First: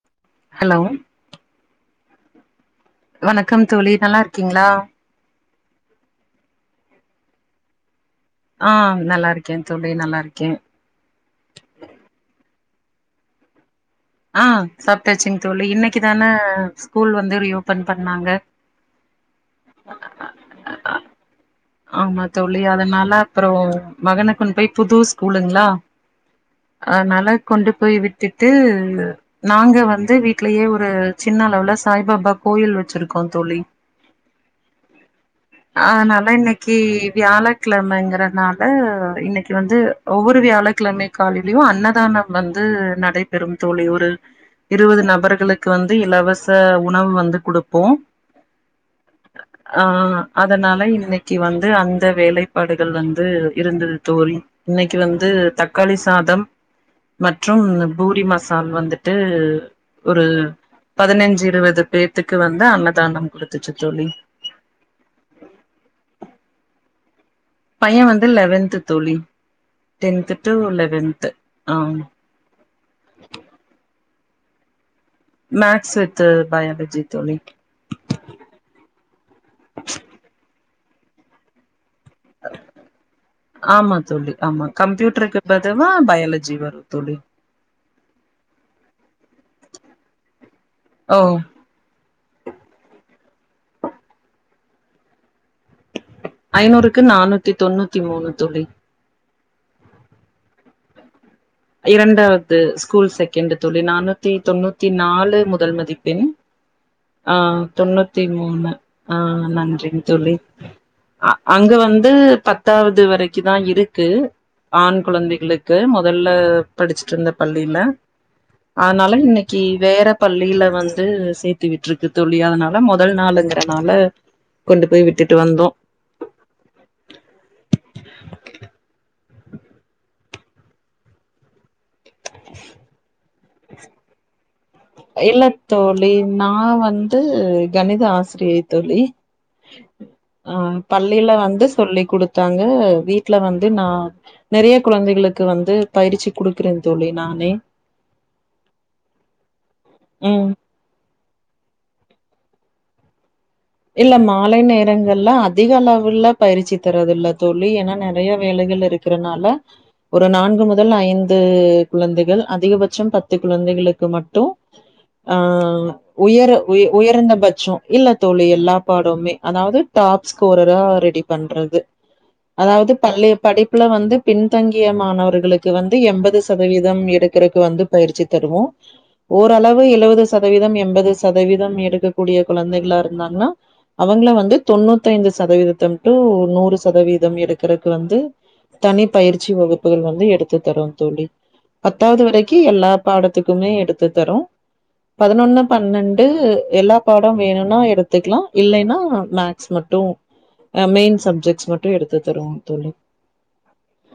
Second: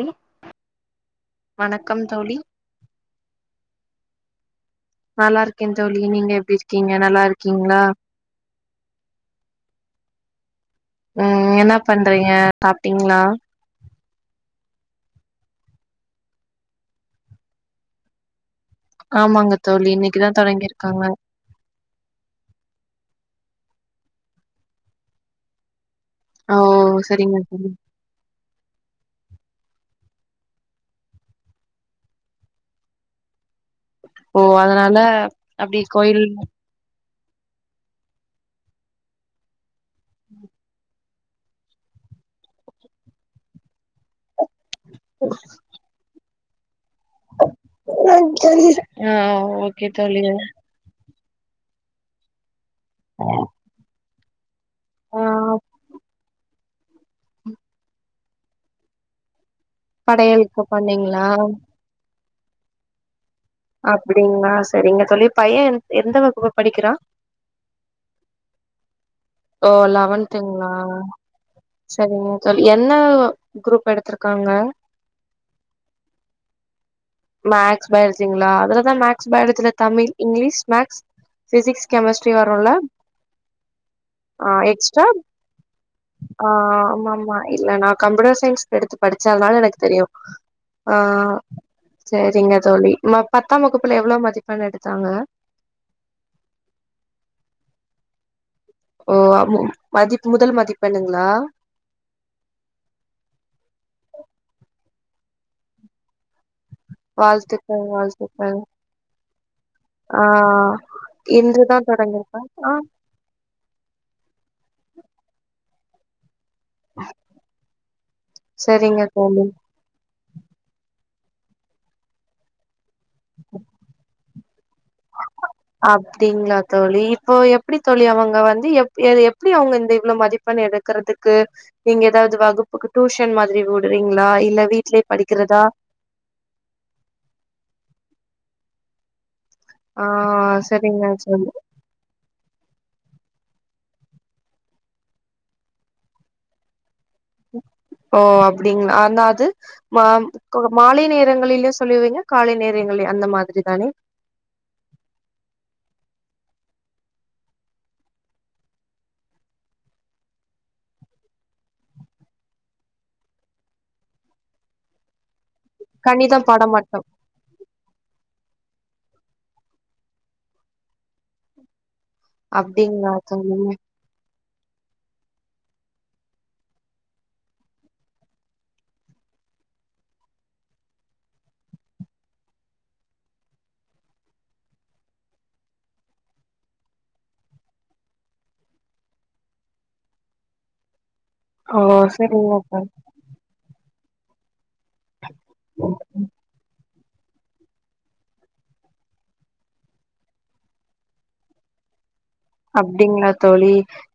என்ன ஹலோ வணக் கம் தோழி வணக்கம் தோழி நல்லா இருக்கீங்களா நல்லா இருக்கேன் தோழி நீங்க எப்டி இருக்கீங்க நல்லா இருக்கீங்களா ஆ நல்லா இருக்கேன் தோழி நல்லா இருக்கேன் ம் என்ன பண்றீங்க சாப்ட்டீங்களா ஆ சாப்பிட்டாச்சுங்க தோழி இன்னைக்கு தான ஸ்கூல் வந்து ரீ ஓப்பன் பண்ணாங்க ஆமாங்க தோழி இன்னைக்குதா தொடங்கிருக்காங்க ஆமா தோழி அதனால அப்புறம் மகன கொண்டு போய் புது ஸ்கூலுங்களா ஓ அதுனால சரிங்க தோழி கொண்டு போய் விட்டுட்டு நாங்க வந்து வீட்லயே ஒரு சின்ன அளவுல சாய்பாபா கோயில் வச்சிருக்கோம் தோழி ஓ அதனால அப்டி கோயில் கி வியாழக்கிழமங்கறனால இன்னைக்கு வந்து ஒவ்வொரு வியாழக்கிழமைக் காலையிலயும் அன்னதானம் வந்து நடைபெறும் தோழி ஒரு இருபது நபர்களுக்கு வந்து இலவச வச உணவு வந்து குடுப்போம் ஆ ஆ ஓகே தோழி அதனால இன்னைக் க்கி வந்து அந்த வேலை பாடுகள் வந்து இருந்தது தோழி இன்னைக்கு வந்து ஆ தக்காளி சாதம் மற்றும் பூரி மசா சால் வந்துட்டு ஒரு படையலுக்கு பண்ணீங்களா பதினஞ்சு இருவது பேர் த்துக்கு வந்து அன்னதானம் குடுத்து அப்டிங்களா சரிங்க தோழி பையன் எந் எந்த வகுப்பு படிக்கிறான் பையன் வந்து லெவன்த் தோழி ஓ டென்த்து டு லெவன்துங்களா லெவன்த்து ஆ சரிங்க தோழி என்ன குரூப் எடுத்துருக் காங்க மேக்ஸ் வித் பயாலஜி தோழி மேக்ஸ் பயாலஜிங்களா அதுலதா மேக்ஸ் பயாலஜில Tamil English maths physics chemistry வரும்ல ஆமா தோழி ஆமா எக்ஸ்ட்ரா கம்ப்யூட்டருக்கு பதுவா ஆ பயாலஜி வரு தோழி ஆமாமா ஆ இல்ல ந கம்யூட்டர் சயின்ஸ் எடுத்து படிச்சாலனால எனக்கு தெரியு ஓ ஆஹ் சரிங்க தோழி பத்தாம் வகுப்புல எவ்வளவு மதிப்பெண் எடுத்தாங்க ஐநூறுக்கு நானூத்தி தொண்ணூத்தி மூணு தோழி ஓ ம் மதிப்பு முதல் மதிப்பண்ணுங்களா இரண்டாவது ஸ்கூல் செகண்ட் தோழி நானூத்தி தொண்ணூத்தி நாலு முதல் மதிப்பண் ஆஹ் வாழ்த்துக்கள் தொண்ணூத்தி வாழ்த்துக்கள் மூணு ஆஹ் நன்றிங் ஆ தோழி அஹ் அங்க இன்றுதா வந்து தொடங்கிருக்கா ஆ பத்தாவது வரைக்குதா இருக்கு ஆண் குழந்தைகளுக் க்கு மொதல் இல்ல படிச்சுட்டு இருந்த பள்ளியில சரிங்க அதனால தோழி இன்னைக்கு வேற பள்ளியில வந்து சேர்த்து விட்டுருக்கு தோழி அதன ல முதல் நாள்ங்கறனால அப்டிங்களா தோழி இப்போ எப்டி தோழி அவங்க வந்து எப் எது எப் ப்படி அவங்க இந்த இவ்வளவு மதிப்பண் எடுக்கறதுக்கு நீங்க ஏதாவது வகுப்புக்கு டியூஷன் மாதிரி விடுறீங்களா இல்ல வீ இல்ல தோழி நான் வந்து கணித ஆசிரியை தோழி ஆ ஆஹ் சரிங்க பள்ளியில தோழி வந்து சொல்லி கொடுத்து ங்க வீட்டுல வந்து நா நெறைய குழந்தைகளுக்கு வந்து பயிற்சி கொடுக்குற ஓ அப்டிங்களா அந்தாது மா ம் மாலை நேரங்களிலு சொல்லுவீங்க காலை நேரங்களே அந்த மாதிரி தானே இல்ல மாலை நேரங்கள்ல அதிக அளவுல பயிற்சி தரதில்ல தோழி ஏன்னா நெறைய வேலைகள் இருக்கிறனால ஒரு நான்கு முதல் ஐந்து குழந்தைகள் அதிகபட்சம் பத்து குழந்தைகளுக்கு மட்டும் ஆஹ் கணிதம் உயர பாடம் உயர் மட்டும் உயர்ந்த பட்சம் இல்ல தோ எல்லா பாடவுமே அதாவது டாப் ஸ்கோரரா ரெடி பண்றது அதாவது அப்டிங்களா பள்ளி தோழி படிப்புல வந்து பின் தங்கிய மாணவர்களுக்கு வந்து எண்பது சதவீதம் எடுக்கிறதுக்கு வந்து பயிற்சி தருவோ ஓரளவு எழபது சதவீதம் எண்பது சதவீதம் எடுக்கக்கூடிய குழந்தைகளா இருந்தாங்கன்னா அவங்கள வந்து தொண்ணூத்தி ஐந்து சதவீதம் டு நூறு சதவீதம் எடுக்கறக்கு வந்து தனி பயிற்சி வகுப்புகள் வந்து எடுத்து தரு தோழி ஓ பத்தாவது சரிங்க வரைக்கி தோழி எல்லா பாடத்துக்குமே எடுத் பத்து தர்றோ பதுனொன்னு பன்னெண்டு எல் படொ வேணுனா எடுத்துக்லா இல்லேனா மேக்ஸ் மட்டும் அ மெயின் சப்ஜெக்ட்ஸ் மட்டும் எடுத் அப்டிங்களா தோழி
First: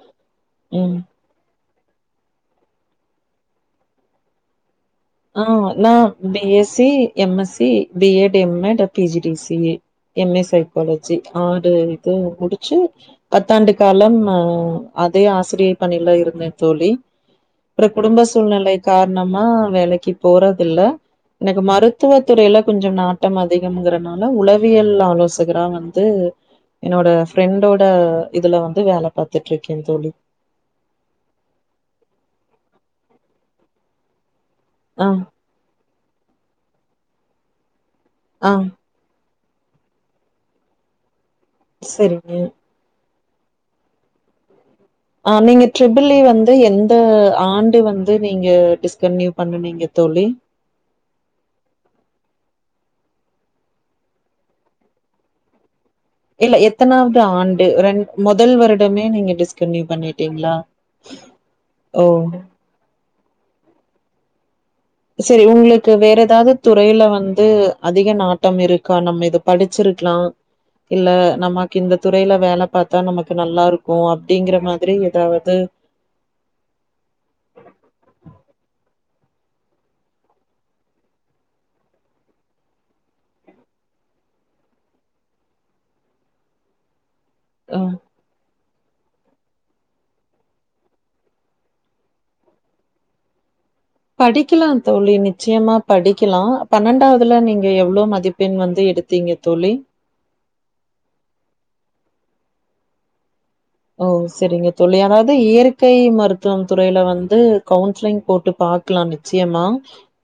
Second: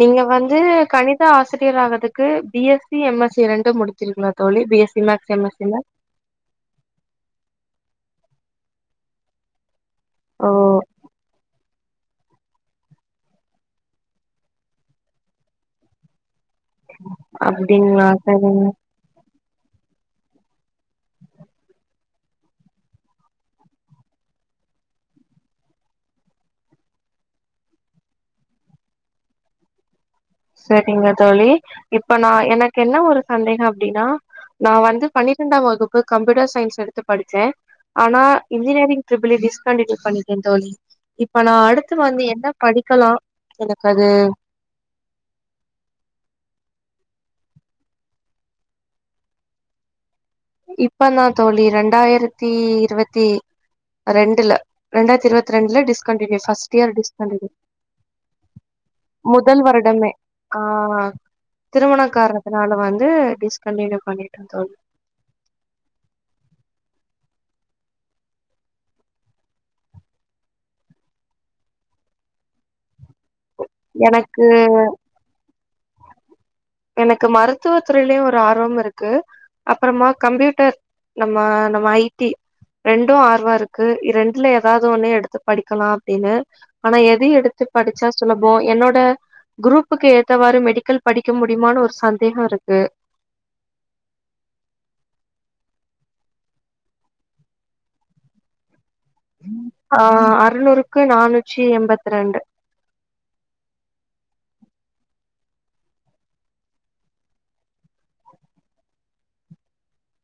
நீங்க வந்து ம் கணித ஆசிரியர் ஆகறதுக்கு B S C M S C இரண்டும் முடித்தீர்களா தோழி பிஎஸ்சி ஆஹ் நா B S C M S C B Ed M Ed ஆ P G D C A M A ஓ சைக்காலஜி ஆறு நீங்க முடிச்சு பத்தாண்டு காலம் ஆ அதே ஆசிரிய பணில இருந்தே தோழி அப்ற அப்டிங்களா குடும்ப சரிங்க சூழ்நிலை காரணமா வேலைக் கி போறதில்ல எனக்கு மருத்துவ துறைல கொஞ்சம் நாட்டம் அதிகங்கிறனால உளவியல் ஆலோசகரா வந்து என்னோட ஃப்ரெண்டோட இதுல வந்து வேல பாத்துட்ருக்கேன் தோழி சரிங்க தோழி இப்ப நா எனக்கென்ன ஒரு சந்தேக அப்டினா நா வந்து ஆ பனிரெண்டாம் வகுப்பு இப்ப கம்ப்யுட்டர் சயின்ஸ் எடுத்து படிச்சேன் அஆனா ஆ இன்ஜினியரிங் ட்ரிபிள்இ டிஸ் கண்டினியூ பண்ணிட்டேன் தோழி இப்ப நா அடுத்து வந்து சரிங்க என்ன படிக்கலாம் எனக் அது இப்ப நீங்க ட்ரிபிள் இ வந்து எந்த ஆண்டு வந்து நீங்க டிஸ்கண்ட்னியூ பண்ணுனீங்க தோழி இப்பதா தோழி ரெண்டாயிரத்தி இருவத்தி ரெண்டுல ரெண்டாயிரத்தி இருவத்தி ரெண்டுல டிஷ் கண்டினியூ இல்ல ஃபஸ்ட் இயர் எத்தனாவது டிஷ்கண்டினியூ ஆண்டு ரெண் மொதல் வருடமே நீங்க முதல் டிஸ்கன்டினியூ வருடமே பண்ணிட்டீங்களா ஆ திருமண ஓ காரணத்துனால வந்து டிஸ்கண்டினியூ பண்ணிட்ட தோழி செரி உங்குளுக்கு வேற எதாவது துறையில வந்து அதிக நாட்டம் இருக்கா நம்ம இத படிச்சிருக்கலாம் இல்ல நமக்கு இந்த துறையில வேல பாத் தா நமக்கு நல்லாருக்கும் எனக்கு அப்டிங்கிற மாதிரி எதாவது எனக்கு மருத்துவ துறையிலயும் ஒரு ஆர்வமிருக்கு அப்பறமா கம்ப்யூட்டர் நம்ம நம்ம ஐடி ரெண்டும் ஆர்வோ இருக்கு இது ரெண்டுல ஏதாது ஒண்ணு எடுத்து படிக்கலாம் அப்டின்னு ஆனா எப் எது எடுத்து ம் படிச்சா சுலபோம் என்னோட ரோட் க்ரூப்புக்கு ஏத்தவாறு மெடிக்கல் படிக் க்க முடியுமானு ஒரு சந்தேக இருக்கு படிக்கலாம் தோழி நிச்சியமா படிக்கலாம் பன்னெண்டாவதுல நீங்க எவ்ளோ மதிப்பெண் வந்து எடுத் ஆ அறநூறுக்கு நானூற்றி எம்பத் ரெண்டு ஓ செரிங்க தோழி அதாது இயற்கை மருத்துவம் துறையில வந்து கவுன்ஸ்லிங் போட்டு பாக்கலாம் நிச்சியமா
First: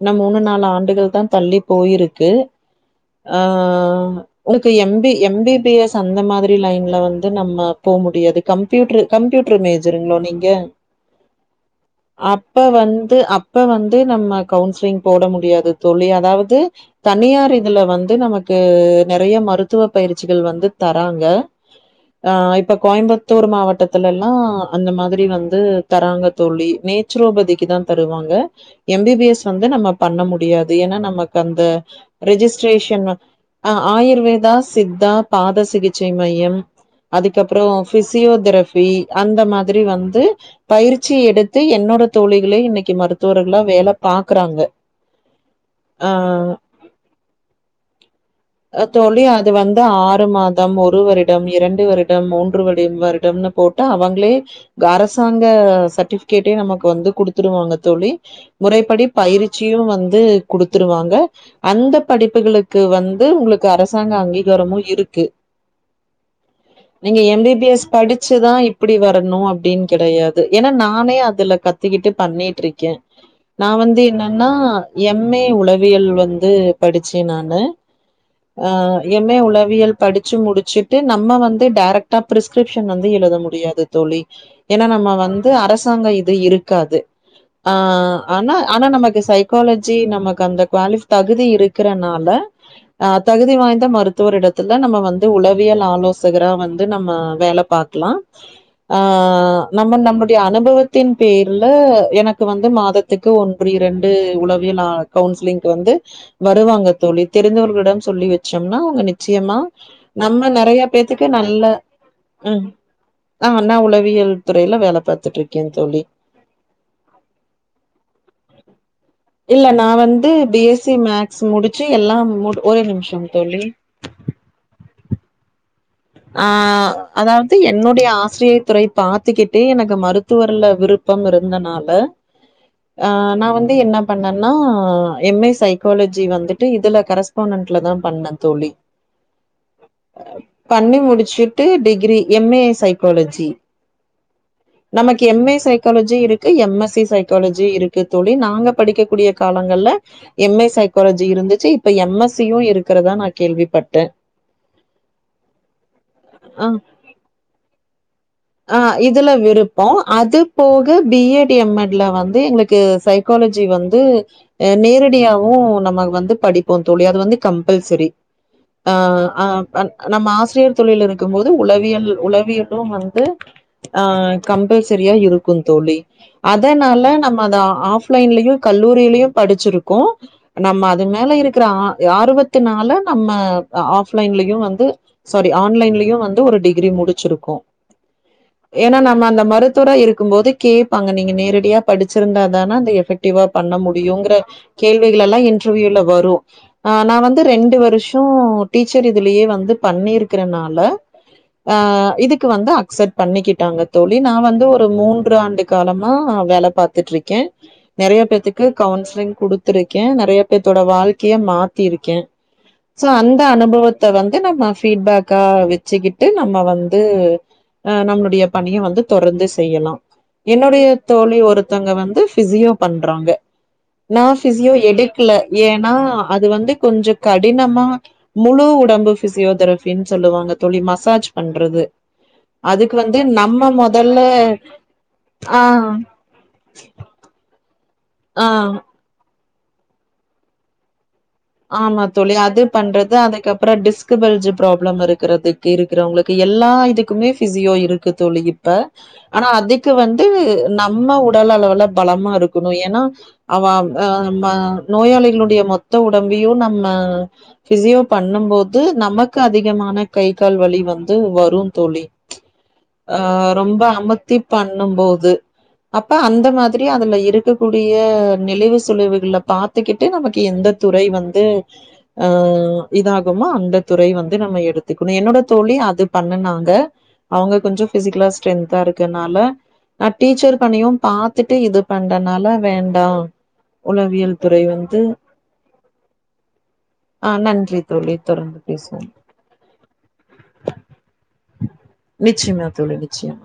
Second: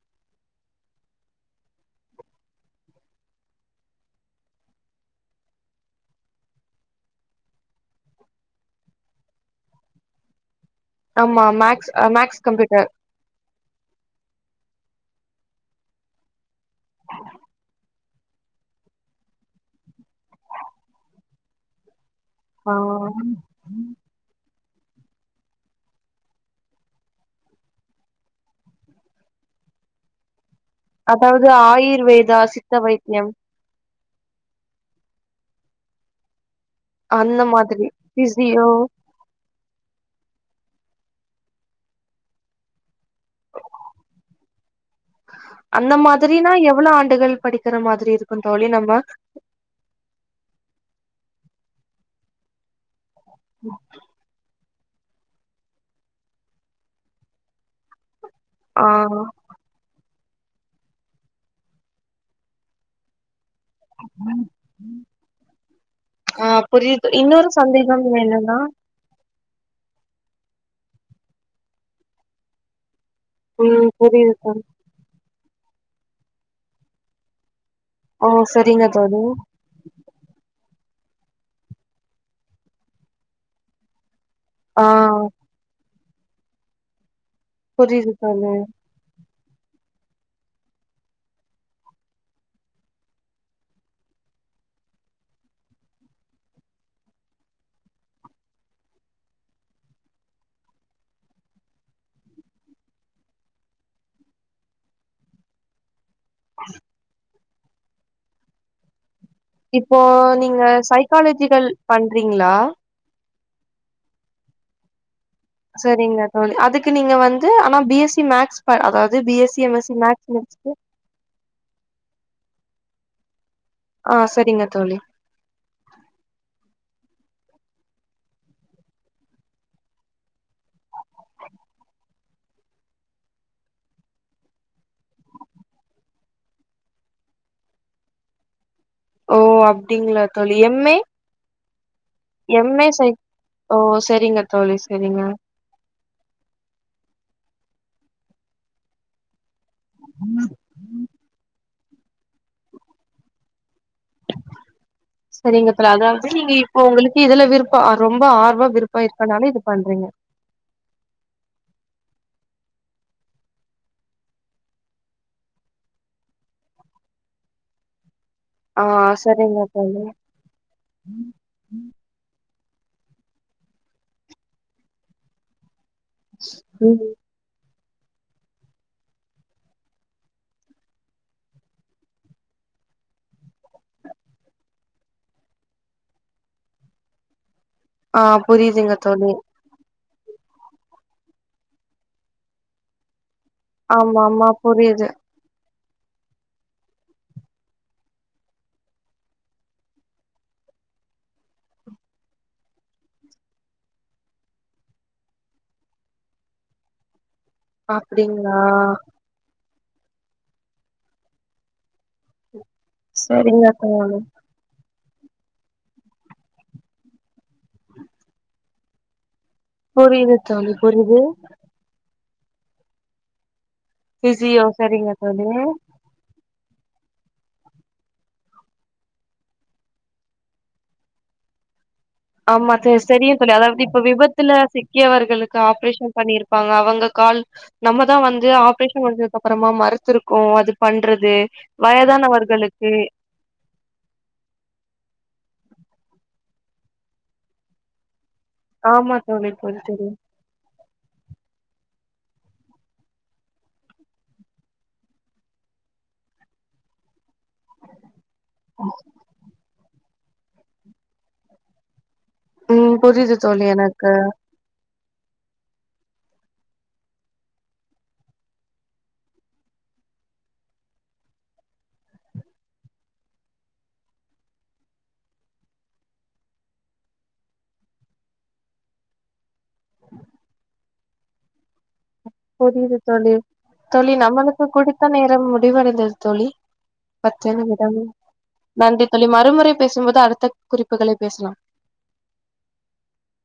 என்ன மூணு நாலு ஆண்டுகள் தா தள்ளி போயிருக்கு ஆ உனக்கு எம்பி எம்பிபிஎஸ் அந்த மாதிரி லைன்ல வந்து நம்ம போ முடியாது கம்ப்யூட்ரு கம்ப்யூட்ரு மேஜருங்களோ நீங்க ஆமா மேக்ஸ் மேக்ஸ் அப்ப கம்ப்யூட்டர் வந்து அப்ப வந்து நம்ம கவுன்சி சுலிங் போட முடியாது தோழி அதாவது தனியார் இதுல வந்து நமக்கு நெறைய மருத்துவப் பயிற்சிகள் வந்து தராங்க ஆ இப்ப கோயம்புத் மாவட்டத்துலலா அந்த மாதிரி வந்து தராங்க தோழி நேச்சுரோபதிக்கு தா தருவாங்க எம்பிபிஎஸ் வந்து நம்ம பண்ண முடியாது ஏனா நமக்கு அதாவது அந்த ஆயுர்வேதா சித்த ரிஜிஸ்ட்ரேஷன் வைத்தியம் ஆ ஆயுர்வேதா சித்தா பாத சிகிச்சை மையம் அந்ந மாதிரி பிசியோ பிஸிசியோதெரஃபி அந்த மாதிரி வந்து பயிற்சி எடுத்து என்னோட தோழிகளே இன்னிக்கு மருத்துவர்களா வேல பாக்குறாங்க அந்த ஆ மாதிரினா எவ்ளோ ஆண்டுகள் படிக்கிற மாதிரி இருக் தோழி அது வந்து ஆறு மாதம் ஒருவரு டம் இரண்டு வருடம் மூன்று வடிவம்லா இருக்கு போட்டா அவங்களே து அரசாங்க சர்ட்டிபிஃகேட்டே நமக்கு வந்து குடுத்துருவாங்க தோழி முறைப்படி ஆ பயிற்சியு வந் ந்து குடுத்துருவாங்க அந்த படிப்புகளுக்கு வந் உங்ளுக் கு அரசாங்க அங்கீகாரமு இருக்கு ஆ புரியுது நீங்க எம் இன்னொரு பி பி எஸ் சந்தேகம் படிச்சுதா என்னன்னா இப்டி வரணு அப் அப்டின் கெடையாது ஏனா நானே அதுல கத்துக்கிட்டு பண்ணிட்ருக்கே நா ம் வந்து புரியுது என்னனா தோழி எம் லே உளவியல் வந்து படிச்சே நானு ஓ ஆ சரிங்க தோழி எம் ஏ உளவியல் படிச்சு முடிச்சு நம்ப வந்து டேரெக்டா பிரிஸ்கிரிப்ஷன் வந்து எலுத முடியாது தோழி ஆ ஏனா நம்ப வந்து அரஸ் ரசாங்க இது இருக்காது ஆ புரியுது தோழி ஆன்னா ஆனா நமக்கு சை காலஜி நமக்கு அந்த குவாலிஃப் தகுதி இருக்கறனால அ தகுதி வாய்ந்த மருத்துவரிடத்துல நம்ப வந்து உளவியல் ஆலோசகரா வந்து நம்ப வேல பாக்லா அ நம்ப நம்புடைய அனுபவத்தின் பேர்ல எனக்கு வந்து மாதத்துக்கு ஒன்று இரண்டு உளவியல்லா கவுன்சிலிங்க்கு வந்து வருவாங்க தோழி தெரிந்தவர்களிடம் சொல்லி வச்சோம்னா அவுங்க நிச் இப்போ நீங்க சைக்காலஜிகள் பண்றீங்ளா நாங்கென்ணா உளவியல் துறைல வேல பாத் சரிங்க தோழி அதுக்கு நீங்க வந்து ஆனா பி எஸ்சி மேக்ஸ் அதாது பி எஸ்சி இல்ல எம் நா எஸ்சி மேக்ஸ் முடிச்சிட்டு எல்லா மூடு ஒரே நிமிஷோ தோழி ஆஹ் சரிங்க தோழி ஆஹ் அதாவது என்னுடைய ஆசிரியத்துறை பாத்துக்கிட்டே எனக்கு மருத்துவர்ல விருப்பம் இருந்தனால ஆஹ் நா வந்து என்ன பண்ணேன்னா எம் ஏ சைக்காலஜி வந்துட்டு இதுல கரஸ்பாண்டன்ட்ல தா பண்ணே தோழி ஓ அப்டிங்ளா தோழி எம் ஏ பண்ணி முடிச்சுட்டு டிகிரி எம் ஏ சைக்காலஜி ஓ சரிங்க தோழி சரிங்க நமக்கு எம் ஏ சைக் காலஜி இருக்கு எம் எஸ் சி சைக்காலஜி இருக்கு தோழி நாங்க படிக்கக்கூடிய காலங்கள்ல எம் ஏ சைகோலஜி இருந்துச்சு இப்ப எம் எஸ் சியும் இருக்கிறதா நா கேள்விப்பட்டே சரிங்க பல அதாவது நீங்க இப்போ உங்களுக்கு இதுல விருப்ப ரொம்ப ஆர்வ அஹ் விருப்ப இதுல இருக்கனால இது விருப்பம் பண்றீங்க அது போக பி எட் எம் எட்ல வந்து எங் சைக்காலஜி வந்து அ நேரடியாவு நமக்கு வந்து படிப்போ தோழி அது வந்து கம்பல்சரி ஆ ஆஹ் சரிங்க அஹ் தோழி நம்ம ஆசிரியர் தொழில்ல இருக்கும் போது உளவியல் உளவியல் [unintelligible] டு ஆஹ் கம்பல்சரியா இருக்கு தோழி அதனால ம் நம்ம அத ஆப் ஆப்லைன்லயு கல்லூரிலயு படிச்சிருக்கோ நம்ம அது மேல இருக்கிற ஆற்வத்து நாள நம்ம ஆஃப்லைன்லயு வந்து சாரி ஆன்லைன்லயு வந்து ஒரு டிகிரி முடிச்சிருக்கோ ஆ புரியுதுங்க ஏன்னா நம்ம தோழி அந்த மருத்துவரா இருக் க்கும்போது கேட்பாங்க நீங்க நேரடியா படிச்சிருந்தா தானே அந்த எபெக்ட் வ பண்ண ஆமா முடியங்கிற ஆமா புரியுது கேள்விகலல்லாம் கொரியர்ல வரு நா வந்து ரெண்டு வரூசோ டீச்சர் இதுலயே வந்து பண்ணிருக்கறனால ஆஹ் இதுக் வந்து அக்செப்ட் பண்ணிக்கிட்டாங்க தோழி நா வந்து ஒரு மூன்று ஆண்டு காலமா வேலை பாத்துட்ருக்கே நெறைய அப்டிங்களா பேத்துக்கு கவுன்சலிங் குடு த்துரு இருக்கே நெறைய பேத்தோட வாழ்க்கைய மாத்தி இருக் சோ அந்த சரிங்க அனுபவத்த தோழி வந்து நம்ம ஃபீட்பேக்காக வச்சுக்கிட்டு நம்ம வந்து அஹ் நம்மளுடைய பணிய வந்து தொடர்ந்து செய்யலா புரியுது தோழி என்னுடைய புரியுது தோழி ஒருத்தவங்க வந்து ஃபிஸியோ பண்றாங்க நா பிசியோ சரிங்க எடுக்கல தோழி ஏன்னா அது வந்து கொஞ்ச கடினமா முழு உடம்பு பிசியோதெரபினு சொல்லுவாங்க தொழி மசாஜ் பண்றது ஆமா அதுக்கு வந்து தெரியு தோழி நம்ம அதாவது இப்ப மொதல்ல விபத்துல சிக்கியவர்களுக்கு ஆ ஆப்ரேஷன் பண்ணிருப்பாங்க அவங்க கால் நம்ம தா ஆ வந்து ஆப்ரேஷண் பான்றது அப்புறமா மறுத்துருக்கு அது பண்றது ஆமா தோழி அது வயதானவர்களுக்கு பண்றது அதுக்கப்ப டிஸ்கபல்ஜ் ப்ராப்ளம் இருக்கிறதுக்கு இருக்கிறவங்களுக்கு எல்லா இதுக்குமே பிசியோ இருக்கு தோழி இப்ப ஆமா ஆனா தோழி தோழி அதுக்கு தெரியும் வந்து நா நம்ம உடல் அளவுல பலமா இருக்கணு ஏன்னா அவ ஆ ம நோயாளிகளுடைய மொத்த உட உடம்பையும் நம்ம பிசியோ பண்ணும் போது நமக்கு அதிகமான கை கால் வலி வந்து வரும் தோழி ம் ஆ புரியுது தோழி ரொம்ப எனக்கு அமத்தி பண்ணும்போது இது அப்ப அந்த மாதிரி அதுல இருக்கக்கூடிய நெளிவுசுளிவுகள பாத்துக்கிட்டு நமக்கு எந்த துறை வந்து ஆ இதாகுமாோ அந்தத் துறை வந்து நம்ம எடுத்துக்கணும் என்னோட தோழி அது பண்ணுனாங்க அவுங்க கொஞ்ச ஃபிசிக்கலா ஸ்ட்ரென்த்தா இருக்கனால நா டீச்சர் பணியும் பாத்துட்டு இது பண்றனால புரியுது வேண்டா தோழி தோழி உளவியல் துறை நம்மளுக்கு வந்து குடுத்த நேரம் முடிவடைந்தது தோழி ஆ பத்து நன்றி நிமிடம் தோழி தொடர்ந்து நன்றி பேசுவோம் தோழி மறுமுறை பேசும்போது அடுத்த குறிப்புகளை பேசலா நிச்சயமா தோழி நிச்சயம்